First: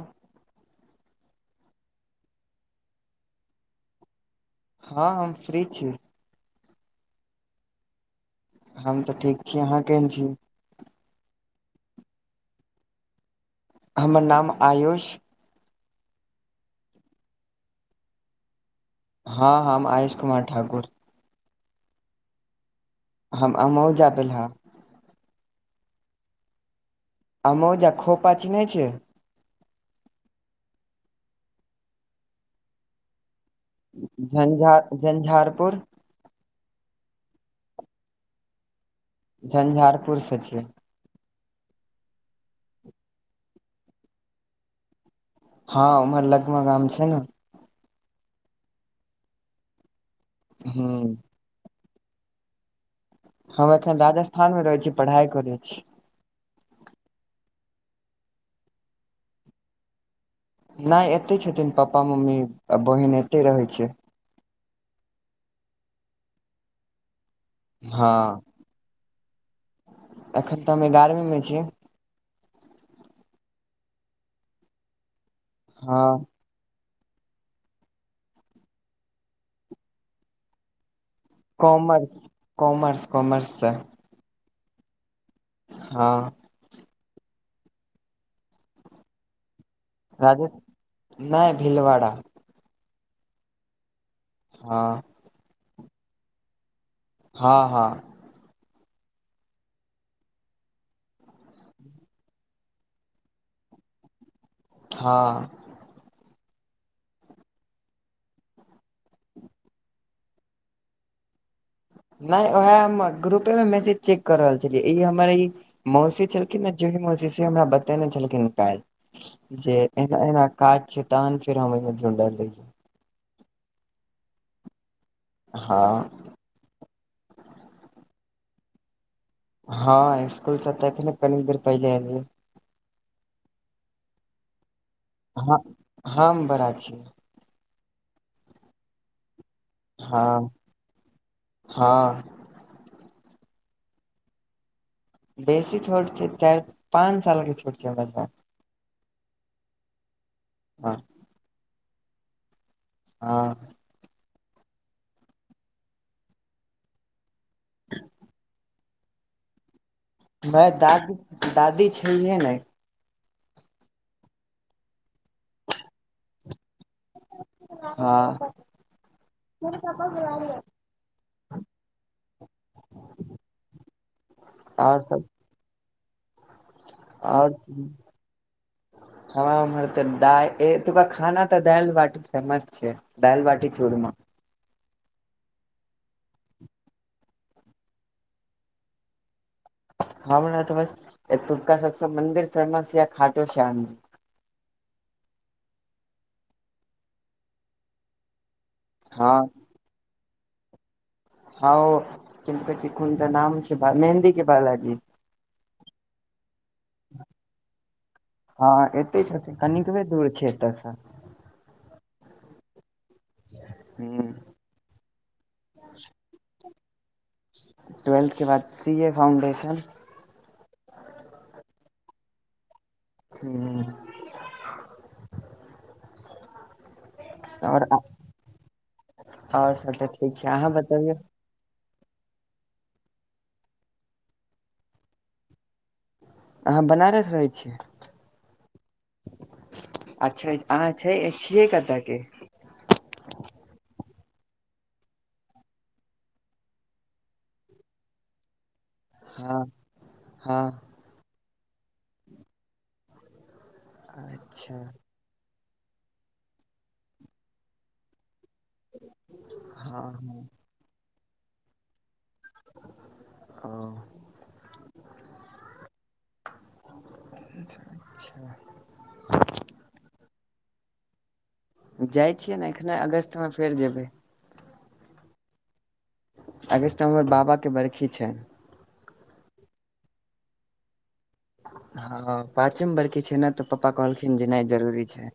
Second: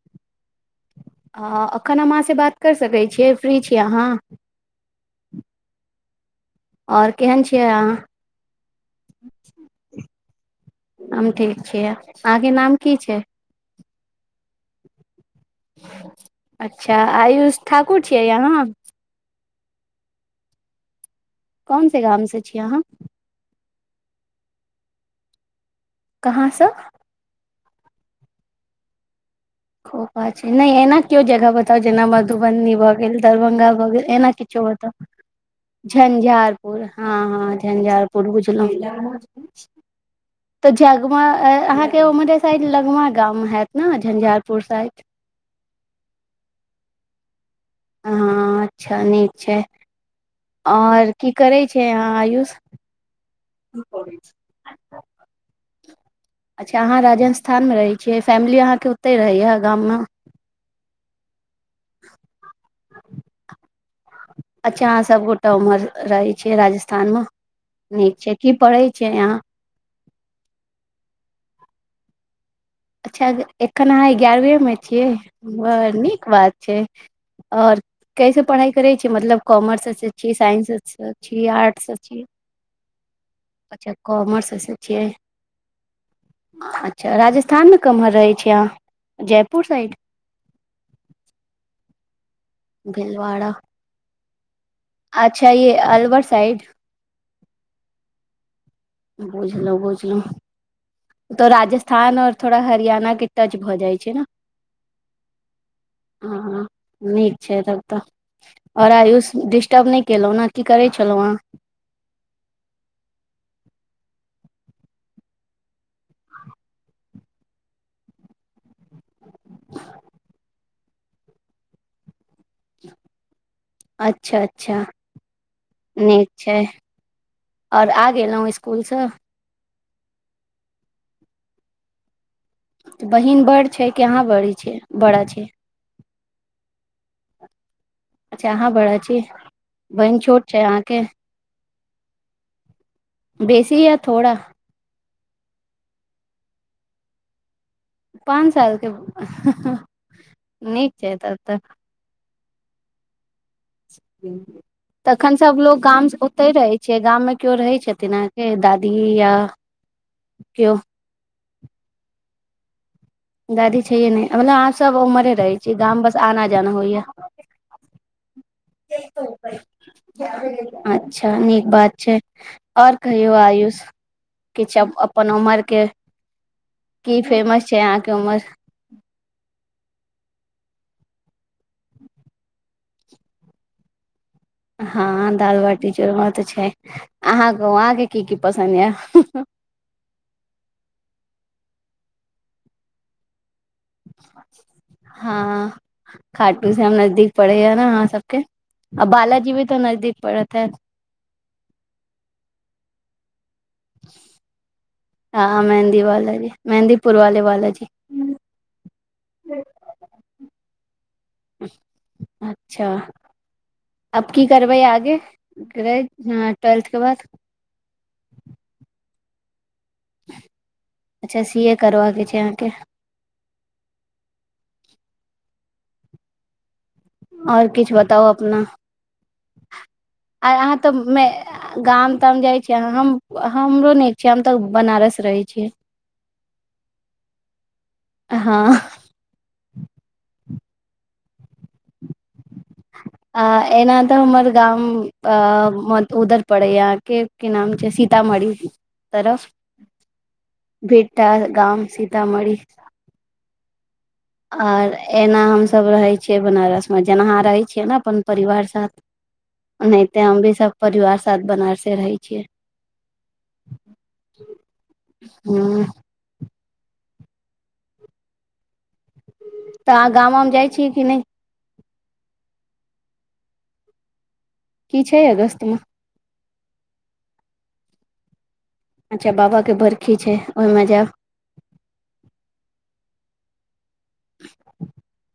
हँ एखन हम अहाँसँ बात कर सकै छियै फ्री छी अहाँ हँ हम फ्री छी ओर केहन छियै अहाँ हम तऽ ठीक छी अहाँ केहन छी हम ठीक छियै अहाँके नाम की छय हमर नाम आयुष अच्छा आयुष ठाकुर छियै यहाँ हँ हम आयुष कुमार ठाकुर कोन से गाम से छीयै अहाँ हम अमउजा बेल्हा कहाँ सँ आ मौजा खोपा चिन्है छियइ खोपा छै नइ एना केओ जगह बताउ जेना मधुबनी भए गेल दरभंगा भऽ गेल एना किछो झंझार बताउ झंझारपुर झं्झारपुर हँ हँ झंझारपुर बुझलहुँ झंझारपुर स छियै गमा अहाँके ओ मर साइड लगमा गाम हैत न झंझारपुर साइड हँ उर लगमे गाम छय न हँ अच्छा नीक छै ओर हूँ की करै छै अहाँ आयूष हम एखन राजस्थान में रहैत छी पढ़ाइ करैत छी अच्छा अहाँ राजस्थानमें रहै छियै फैमिली अहाँके ओतहि रहैएा गाममे नय एते छथिन पापा मम्मी आ बहिन एते रहै छै अच्छा अहाँ सबगोटा उम्हर रहै छियै राजस्थान में हँ नीक छै की पढ़ै छियै यहाँ एखन तऽ हम एगारहवीं में छियै अच्छा एखन अहाँ एगारहवी में छियै बड़ हँ नीक बात छै और कैसे पढ़ाई करे छी मतलब कॉमर्स अचछा छियै साइंस आपआर्टस साइड से कॉमर्स छी कॉमर्स कॉमर्स की कोमर्स स छियै हाँ अच्छा राजस्थानमें कम्हर रहैत छै अहाँ जयपुर साइड राजसथान नय भेलवड़ा भेलवाड़ा हँ अच्छा ये अलवर साइड हँ हँ बुझलीयै बुझलीयै तो राजस्थान और थोड़ा हरियाणा के टच भऽ जाइ छै न हँ। हँ निक छै तब तऽ और आयुष दिस्सुर्ब नहि केलहूँ ने की करे छलहुन हे नहि ओएह हम ग्रुपे मे मैसेज चेक कर रहल छलियै ई हमर मौसी छलखिन न जे मौसी हमरा बतेने छलखिन काल जे एना एना काज छै तन फेर हम जड़ ल अच्छा, अच्छा हँ निक छै ओर आ गेलहुँ स्कूलसँ हँ स्कूलसँ तऽने कनि देर पहिले अल बहिन बड़ छै कि यहाँ बड़ी छै। बड़ा छै हम बड़ा छी अच्छा, अहाँ बड़ा छै बन छोट हँ छै अहाँकेँ हँ बेसी या थोड़ा बेसी छोट छै, चारि पाँच सालके छोट छिय ब पाँच साल के हि निक हँ छै तब तऽ हँ। तखन सभ लोकोग गाम ओते रहै छै गाममे केओ रहै छथिन अहाँकेँ दादी दिया। मे दादी दादी छैहे ने गाड़ी छैये नहि मतलब आहाँ सभ उमरे रहे छी गाम बस आना जाना होइया हँ। अच्छा निक बात छै आओर कहियौ आयुष किछु आओर अपन उमर के की ओर फेमस छै अहाँके उमर हवा उमहर तऽ द एतुका खाना तऽ दाल बाट फेमस छै। दयालऽ बाटी चूड़म हँ, दाल बाटी चोरम त छै अहाँ गामके कि कि पसन्द य ख तऽ बस तुका सभसँ मंन्दिर फेमस या खाटो श्यामजी हँ खाटू से हम नजदीक पड़े ह ने अहाँ सभके आ हँ बालजी भी तऽ नजदीक पड़त है। ह कि कहै छी कोन तऽ नाम छै मेहन्दी के बालाजी हँ, मेहीवाला जी मेहन्दीपुर वाले वाला जी हँ एते छथिन कनिबे दूर छै एतयसँ अच्छा। अब कि करबै आगे ट्वेल्थके बाद ट्वेल्थके बाद सीए फाउंडेशन अच्छा सीए करके छै अहाँकेँ ह। ओर आओर किछु बताउ अपना आओर सब तऽ ठीक आ छै अहाँ तऽ बतबियौ मे। गाम ताम जाइ छियै हमरो नहि छै हम तऽ बनारस रहै छियै अहाँ बनारस रहै छियै। हँ अच्छा, अच्छा, आहा छियै कतके अ एना तऽ हमर गाम उधर पड़े य अहाँकेँ कि नाम छै सीतामढ़ी तरफ हँ हँ भेटा गाम सीतामढ़ी। अच्छा और एऐना हम सभ रहे छिये बनारस मे जेनाह रहे छियै ने अपन परिवार ओनाहिते हँ हम भी सभ परिवार साथ बनार से रहै छियै। ओ हू। अच्छा। तऽ अहाँ गाम मे जाइ छियै कि नहि जाइ छियै ने एखने अगस्त मे फेर जेबै। कि छै अगस्त मे अगुस्त मे हमर बाबाके बरखी छै अच्छा बाबा के बर्खी छै ओहिमे जायब हँ पाँचम बरके छै ने तऽ पापा कहलखिन जे नहि जरूरी छै।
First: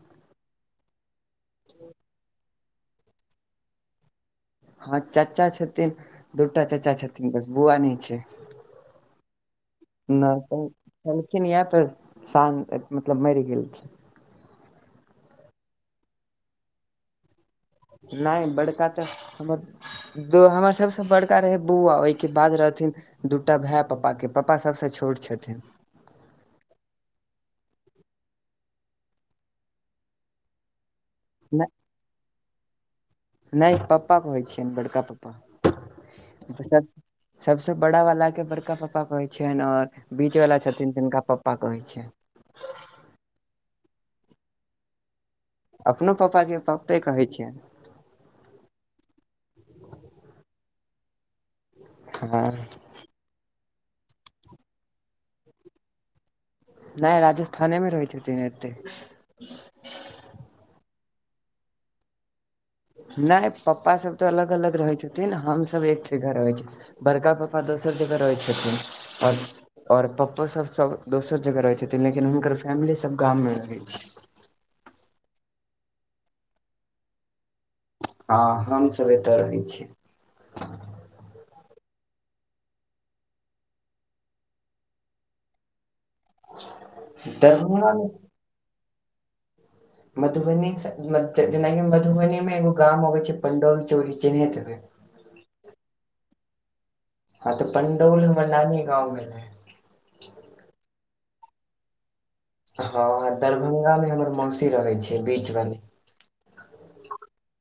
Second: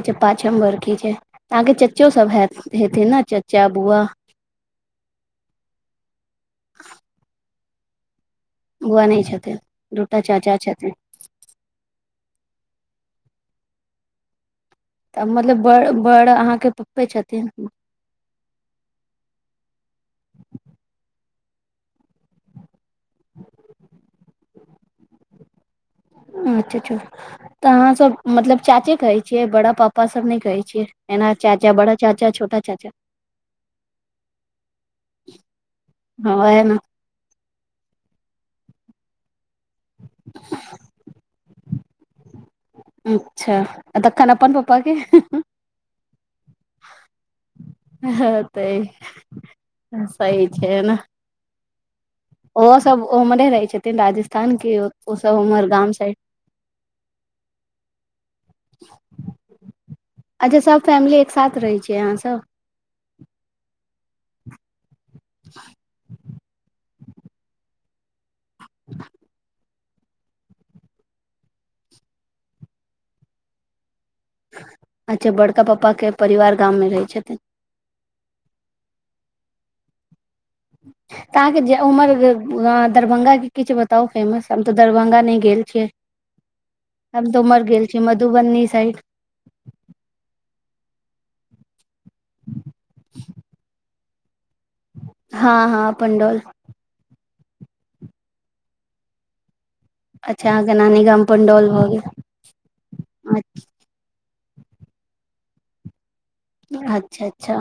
अच्छा, पाचम्बर कि छै अहाँकेँ चच्चो सभ हत हेतै ने चाचा बुआ हँ, चाचा छथिन दूटा चाचा छथिन बस बुआ नहि छै। बौआ नहि छथिन दूटा चाचा छथिन। खिन इह तऽ साँ मतलब मरि गेल छै। तऽ मतलब बड़ बड़ अहाँकेँ पप्पे छथिन नहि बड़का त हमर हमर सभसँ बड़का रहै बौआ ओहिके बाद रहथिन दूटा भाय पापा के पप्पा सभसँ छोट छथिन अच्छा अच्छा तऽ अहाँ सभ मतलब चाचे कहै छियै बड़ा पापा सभ नहि कहै छियै एना चाचा बड़ा चाचा छोटा चाचा। नहि पप्पा कहै छियनि बड़का पप्पा हँ इन। सभसँ बड़ा वाला के बड़का पापा कहै छियनि और बीच वाला छथिन तिनका प्पा कहै छैय। अच्छा आ तखन अपन पापाके अपनो पापा के पप्पे कहैन छिए हँ तऽ सही छैय न हँ। सभ ओम्हरे रहै छथिन राजस्थान के ओसभ उम्हर गाम साइड नहि राजस्थाने मे रहै छथिन एतेक अच्छा सभ फैमिली एकसाथ रहै छियै अहाँसभ। नहि पप्पा सभ तऽ अलग अलग रहै छथिन हमसभ एक। जह रहै छै बड़का पापा दोसर जगह रहै छथिन आओर और पप्पो सभ सभ दोसर जगह रहै छथिन लेकिन हुनकर फैमिली सभ गाम मे रहै छै अच्छा बड़का पापा के परिवार गाम मे रहै छथिन हँ, हमसभ एतऽ रहै छीयै। ह तऽ अहाँकेँ उमर दरभंगा के किछु बताउ फेमस हम तऽ दरभंगा नहि गेल छियै हम तऽमर गेलल दरभंगा छै मे मधुबनी साइड मधुबनी जेनाकि मधुबनी मे एगो गाम अबे छैय पंडौल चोरी चिन्हैत हबै हँ, हँ, पणडौल आ तऽ पंडौलमे नानी गावमे अच्छा आहा नानी गाम पंडौल भऽ गेल हँ दरभंगा मे हमर मौसी रहे छै, बीच वाली अच्छा, अच्छा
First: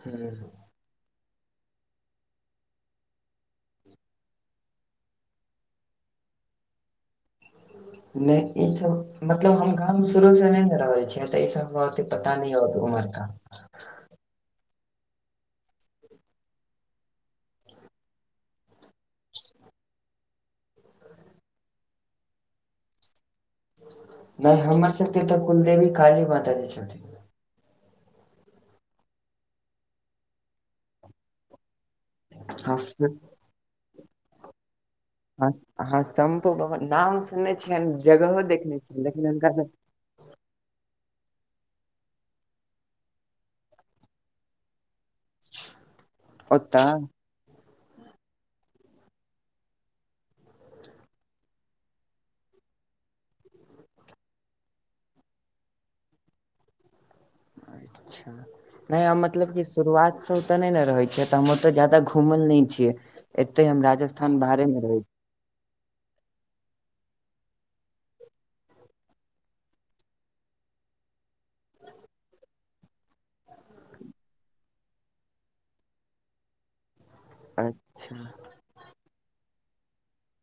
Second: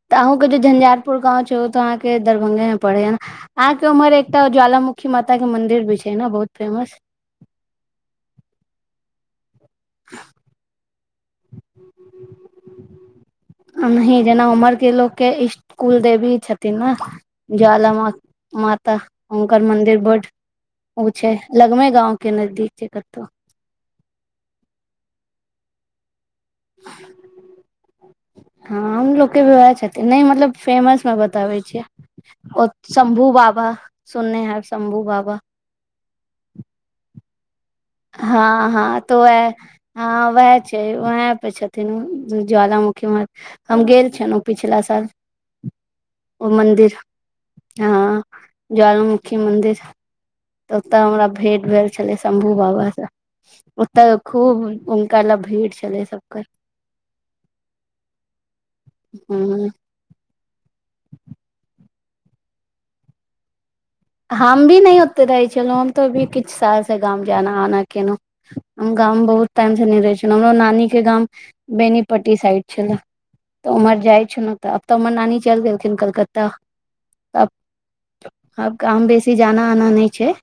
ह तऽ अहूँकेँ जे झंझारपुर गाव छै ओ तऽ अहाँकेँ दरभंगे मे पड़ेय अहाँ के उम्हर एकटा ज्वालामुखी माता के मंदिर भी छैय न बहुत फेमस नहि ई सब मतलब हम गामव शुरू से नहि ने रहल छियै तऽ ई सब ह मरा ओते पता न होत उमहरका नहीं जेना उमर के लोकके इसकुल देवी छथिन न ज्वाला मा माता हुकरर मंदिर बड उ छै लगमे गांव के टानजदीक छै कतहु नहि हमर सब के तऽ कुलदेवी काली माता जी छथिन हँ हमलोके भी वएह छथिन नहि मतलब फेमस मे बताबै छियै ओ छथिन शम्भू बाबा सुनने हेब शम्भू बाबा हाँ शंम्भू बाबा नाम सुनने छियनि जगहो हँ देखने हँ छियनि तो लेकिन ए हुनका हँ उएह छै उएह पे छथिन ज्वालामुखी म हम गेल छलहुँ पिछिला साल ओ ओतऽ मन्दिर हँ ज्वालमुखी मन्दिर तऽ ओतय हमरा भेंट भेल छलै शम्भू बाबासँ ओतऽ खूब हुनका लए भीड़ छलै सबके अच्छा नहि मतलब कि ह शुरुआतसँ ओतऽ नहि ने रहै छै तऽ हम ओतऽ जााद घूमल नहि छियै एते हम राजा हम भी नहि ओते रहै छलहुँ हम तो अभी किछु साल से गाम जाना आना केलहुँ हम गाम बहुत टाइम से नहि रहै छलहुँ हमरो नानीके गाम बेनीपट्टी साइड छले तऽ उम्हर जाइ छौ ने तऽ आब तऽ हमर नानी चलि गेलखिन कलकत्ता अच्छा हम बेसी जाना आना नहि छैय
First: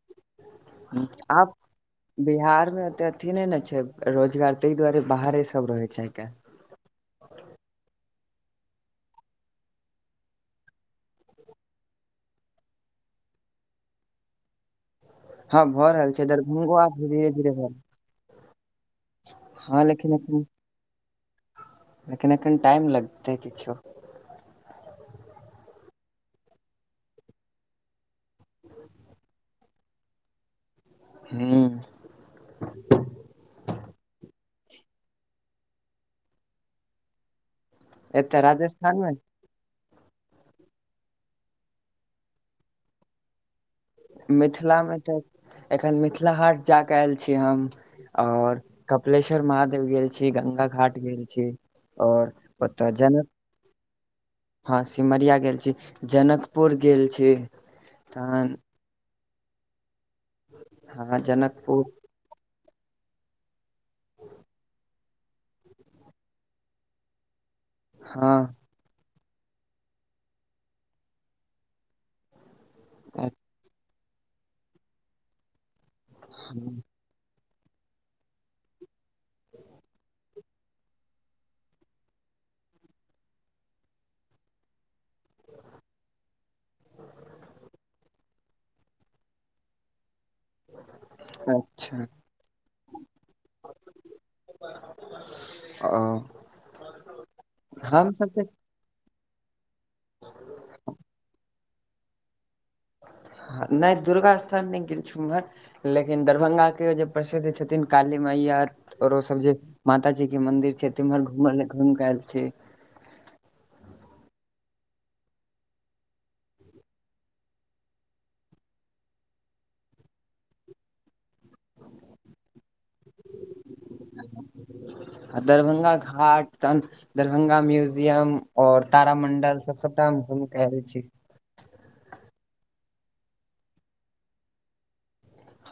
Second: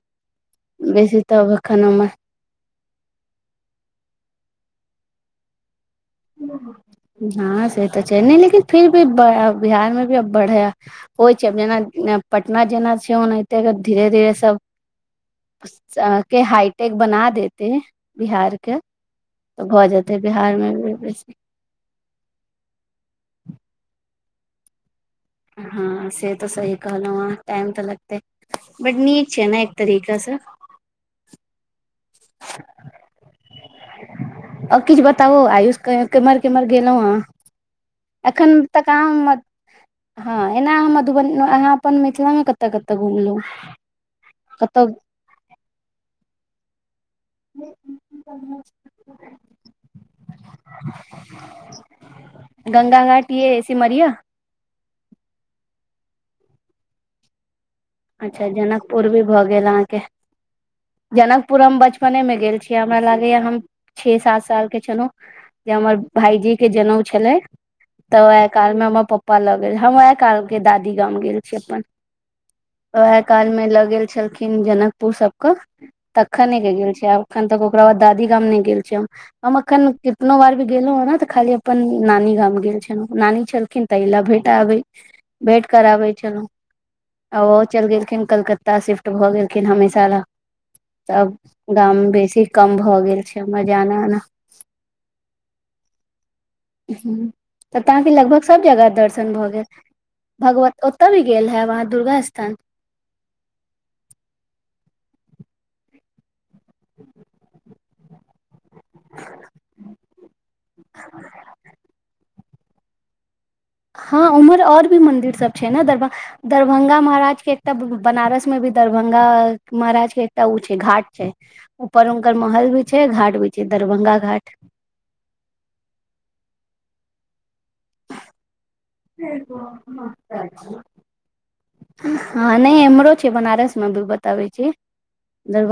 आप [inaudible] बिहार मे। ओते अथी नै ने छै रोजगार तइ दुआरे बाहरे सब रहे छै आइ काल हँ से तऽ छै ने लेकिन फिर भी बिहार मे भी अब बढ़ै होइ छै जेना पटना जेना छै ओनाहिते धीरे धीरे सब हँ भऽ रहल छै के दरभंगो आब हाइटेक बना धीरे धीरे भऽ देते बिहारके त हँ भऽ लेकिन जेतै एखन बिहारमे बेसी लेकिन एखन टाइम लगतै किछो हँ से तऽ सही कहलौं आहँ टाइम तऽ लगते बड नीक छै ना एक तरिका से हूँ भा [inaudible] आ किछु बताबो आयुष केम्हर केमहर गेलहु हन एतऽ एखन तऽ राजस्थानमे अहाँ हँ एना अहाँ मधुबनी अहाँ अपन मिथिला मे कतऽ कतऽ घुमलौ मिथिलामे तऽ एखन मिथिला हाट जा कऽ आयल छी हम और कपिलेश्वर महादेव गेल छी गंगा घाट गेल छी और ओता जनक के सिमरिया हँ सिमरिया गेल छी जनकपुर गेल छी अच्छा तहन जनकपुर भी भए गेल अहाँके जनकपुर हम बचपने मे गेल छी हमरा लागैया हम छह सात साल के छलहु जे हमर भाईजी के जनउ छलै तऽ हँ ओहे कहल म्मा पपा लऽ गेल हम वहे काल के दादी गाम गेल छीअइ अपन वैह काल मे लऽ गेल छलखिन जनकपुर सब कऽ तखने कऽ गेल छियै और एखन तक ओकरा दादी गाम नइ गेल छी हम हम अखन कितनो बार भी गेलो हँ नऽ तऽ खाली अपन नानी गाम गेल छलहुँ नानी छल खिन तइ ला भेटाबे भेंट कराबै छलहुँ [inaudible] आ ओहो चलि गेलखिन कलकत्ता शिफ्ट भऽ गेलखिन हमेशा लऽ तब अच्छा गाम बेसी कम भऽ गेल छै हमर जाना आना ओ पता नइ हमसभ तऽ लगभग सब जगह दर्शन भऽ गेल भगवत ओतय भी गेल हैब आहाँ दुर्गा स्थान नइ दुर्गा स्थान नइ गेल छु उम्हर लेकिन दरभंगाक केँ जे प्रसिद्ध छथिन काली मैया औरो सब जे माता जी केँ मंदिर छै तिम्हर घूइम केँ आयल छी हँ उम्हर और भी मंदिर सब छै न दरभंगा दरभंगा महाराज केँ एकटा बनारस मे भी दरभंगा महाराज के एकटा उ छै घाट छै ऊपर उनकर महल भी छै घाट भी छै दरभंगा घाट दरभंगा घाट तहन दरभंगा म्यूजियम और तारामंडल सब सबटा हम घुम कर आएल छी हँ नइ इम्हरो छै बनारस म अभी बताबै छी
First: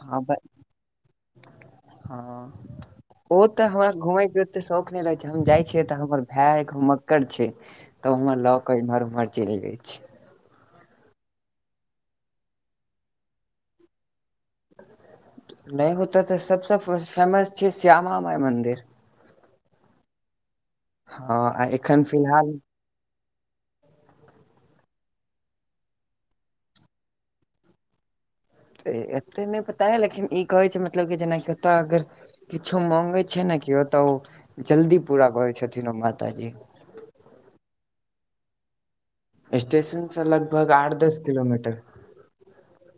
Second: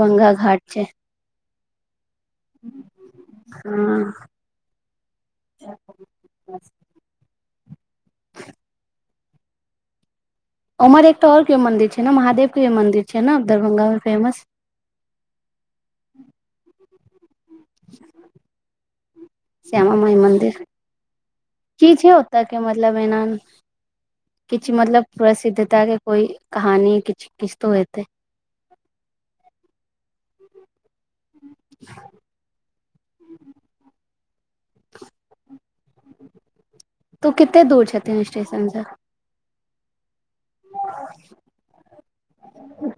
हँ ब- घाट छै हँ ओ तऽ हमरा हँ घुमय केँ ओते शौक नइ रहै छै हम जाइ छियै तऽ हमर भाय घुमक्कर छै तऽ उम्हर लऽ कऽ एम्हर उम्हर चलि जाय उम्हर एकटा और कियो मन्दिर छै नऽ महादेव केँ भि मंदिर छै नऽ दरभंगा मे फेमस नइ होतै तऽ सबसँ फेमस छै श्यामा माइ मन्दिर श्यामा माइ मन्दिर की एखन छै ओतय फिलहाल केँ मतलब एना किछ मतलब प्रसिद्धता के कोई कहानी किछ किछ तो हेते एते नय पता लेकिन ई कहै छै मतलब की जेनाकि ओत अगर किछो मांगे छै न क्यों ओ तऽ जल्दी पूरा करै छथिन ओ माताजी तो कते दूर छथिन स्टेशन सँ स्टेशनसँ लगभग आठ दस किलोमीटर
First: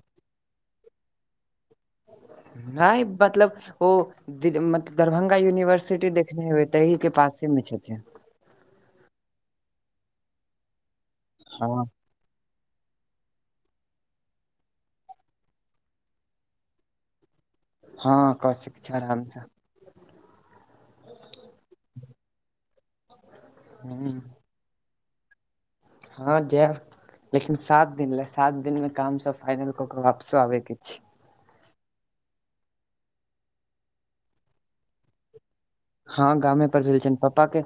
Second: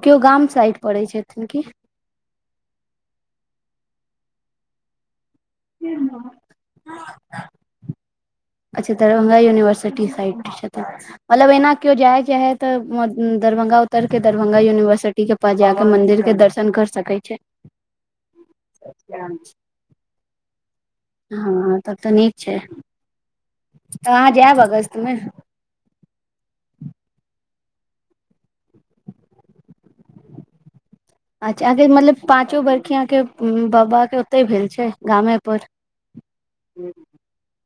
क्यो गाम साइड पड़ै छथिन की नय मतलब ओ दी मत दरभंगा यूनिवर्सिटी देखने हेबै तहि केँ पासेमे छथिन अच्छा दरभंगा यूनिवर्सिटी साइड छथिन मतलब एना हँ कहिओ जाय केँ हैत तऽ दरभंगा उतरके दरभंगा यूनिवर्सिटी केँ पास जाकँ मंन्दिरके दर्शन कर सकै छै हाँ कसिक छै आरामसँ हँ तब तऽ नीक छै ह तऽ अहाँ जायब अगस्त मे हँ जाएब लेकिन सात दिन लेऽ सात दिन मे काम सब फाइनल कऽ के वापसो आबै के छइ अच्छा अहाँकेँ मतलब पाँचो बरखी अहाँकेँ बाबा केँ ओतहि भेल छै गामेपर हँ गामे पर भेल छैन पपा केँ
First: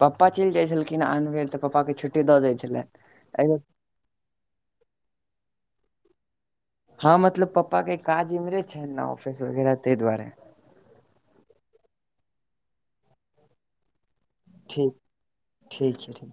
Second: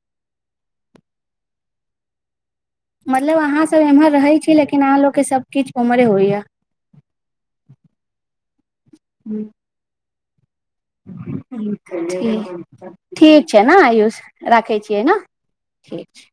पपा चलि जाइ छलखिन आन बेर तऽ पपा केँ छुट्टी दऽ दै छलै मतलब अहा सब एम्हर रहे छी लेकिन अहाँ लोग केँ सब किछ उम्महरे होइ य हँ मतलब पापा के काज इमहरे छै, ने ऑफिस वगैरह ताहि दुआरे ठीक छै ना आयुष राखै ठीक छियै न ठीक छै।